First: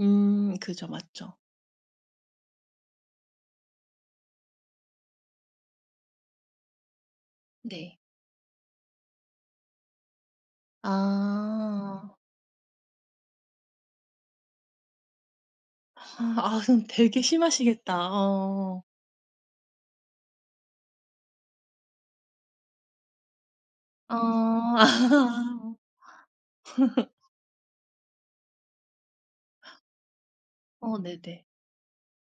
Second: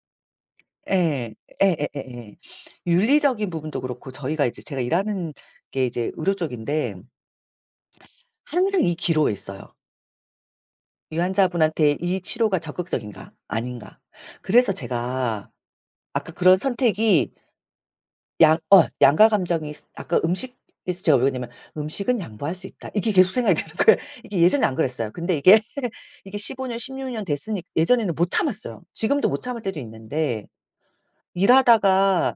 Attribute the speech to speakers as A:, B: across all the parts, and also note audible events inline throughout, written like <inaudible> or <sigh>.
A: 음 그죠 맞죠.
B: 예. 예예예예. 윤리적인 부분도 그렇고 저희가 이제 제가 일하는 게 이제 의료 쪽인데
A: 네.
B: 항상 이 기로에 있어요. 이 환자분한테
A: 아.
B: 이 치료가 적극적인가? 아닌가? 그래서 제가 아까
A: 아
B: 그런
A: 아 그럼 되게
B: 선택이
A: 심하시겠다.
B: 양 어
A: 어.
B: 양가감정이 스 아까 음식에서 제가 왜 그러냐면 '음식은 양보할 수 있다.' 이게 계속 생각이 드는 거예요. 이게 예전에는 안 그랬어요. 근데 이게,
A: 어.
B: 이게 15 년,
A: <laughs>
B: 16 년 됐으니 예전에는 못 참았어요. 지금도 못 참을 때도 있는데,
A: 어 네네.
B: 일하다가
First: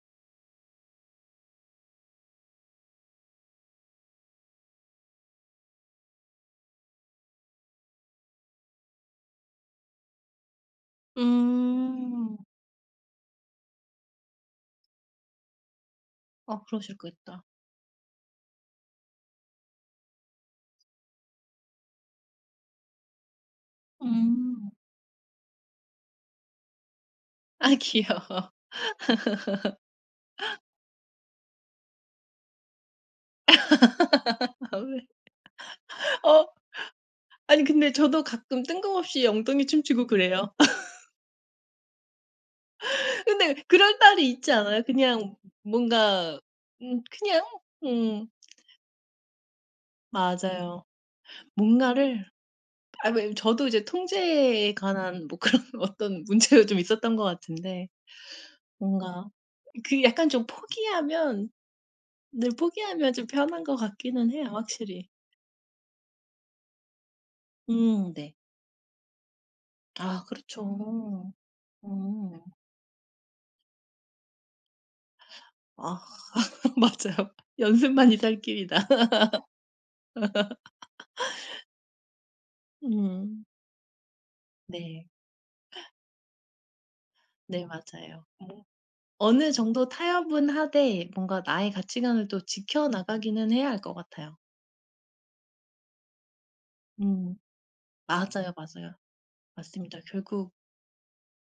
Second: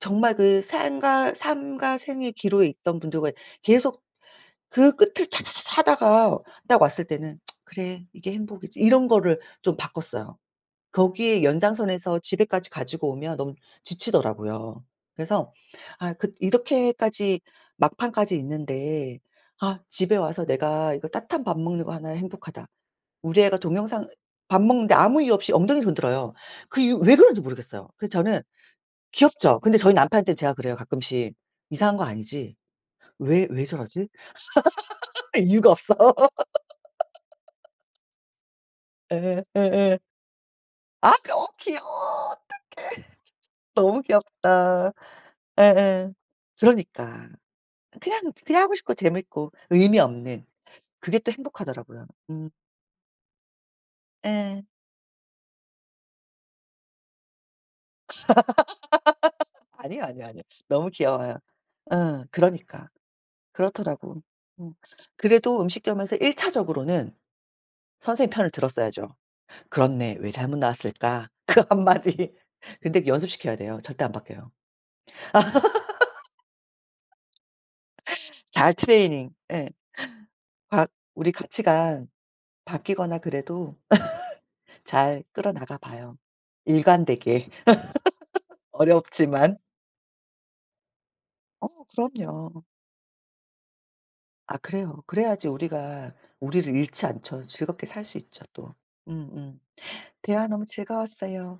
B: 정말 그 생과 삶과 생의 기로에 있던 분들과 계속 그 끝을 차차차차 하다가 딱 왔을 때는 <tsk> '그래 이게 행복이지.' 이런 거를 좀 바꿨어요. 거기에 연장선에서
A: 음.
B: 집에까지 가지고 오면 너무 지치더라고요. 그래서 아 그
A: 아
B: 이렇게까지
A: 그러셨겠다.
B: 막판까지 있는데 '아 집에 와서 내가 이거 따뜻한 밥 먹는 거 하나 행복하다.' 우리 애가 동영상 밥
A: 음.
B: 먹는데 아무 이유 없이 엉덩이를 흔들어요. 그 이유 왜 그런지
A: 아
B: 모르겠어요. 그래서 저는
A: 귀여워.
B: 귀엽죠. 근데 저희 남편한테 제가
A: <laughs>
B: 그래요. 가끔씩 "이상한 거 아니지? 왜, 왜 저러지?"
A: <laughs> 아 왜?
B: <laughs> 이유가 없어.
A: 어 아니
B: <laughs>
A: 근데 저도 가끔 뜬금없이
B: 예
A: 엉덩이
B: 예예.
A: 춤추고 그래요. <laughs>
B: 아 그 어 귀여워 어떡해.
A: 근데 그런
B: 너무
A: 날이 있지 않아요?
B: 귀엽다.
A: 그냥
B: 예예
A: 뭔가 음
B: 그러니까.
A: 그냥 음.
B: 그냥 그냥 하고 싶고 재미있고 의미 없는
A: 맞아요.
B: 그게 또 행복하더라고요.
A: 뭔가를
B: 음.
A: 아니 뭐 저도 이제
B: 예.
A: 통제에 관한 뭐 그런 어떤 문제도 좀 있었던 것 같은데 뭔가
B: <laughs>
A: 그
B: 아니요, 아니요,
A: 약간
B: 아니요.
A: 좀
B: 너무 귀여워요.
A: 포기하면
B: 어
A: 늘
B: 그러니까.
A: 포기하면 좀 편한 것
B: 그렇더라고.
A: 같기는 해요
B: 음
A: 확실히.
B: 그래도 음식점에서 1 차적으로는
A: 음
B: 선생님
A: 네.
B: 편을 들었어야죠. "그렇네.
A: 아
B: 왜 잘못 나왔을까?"
A: 그렇죠.
B: 그 1 마디.
A: 음.
B: 근데 연습시켜야 돼요. 절대 안 바뀌어요.
A: 아 <laughs> 맞아요. 연습만이 살
B: <laughs> 잘
A: 길이다.
B: 트레이닝 예. 바 우리
A: <laughs>
B: 가치가 바뀌거나
A: 음.
B: 그래도 <laughs>
A: 네.
B: 잘 끌어나가 봐요. 일관되게.
A: 네 맞아요.
B: <laughs>
A: 뭐 어느
B: 어렵지만.
A: 정도 타협은 하되 뭔가 나의
B: 어
A: 가치관을 또
B: 그럼요.
A: 지켜 나가기는 해야 할 것 같아요.
B: 아 그래요. 그래야지 우리가 우리를 잃지
A: 음
B: 않죠. 즐겁게 살 수 있죠.
A: 맞아요,
B: 또
A: 맞아요.
B: 음음
A: 맞습니다.
B: 대화
A: 결국
B: 너무 즐거웠어요.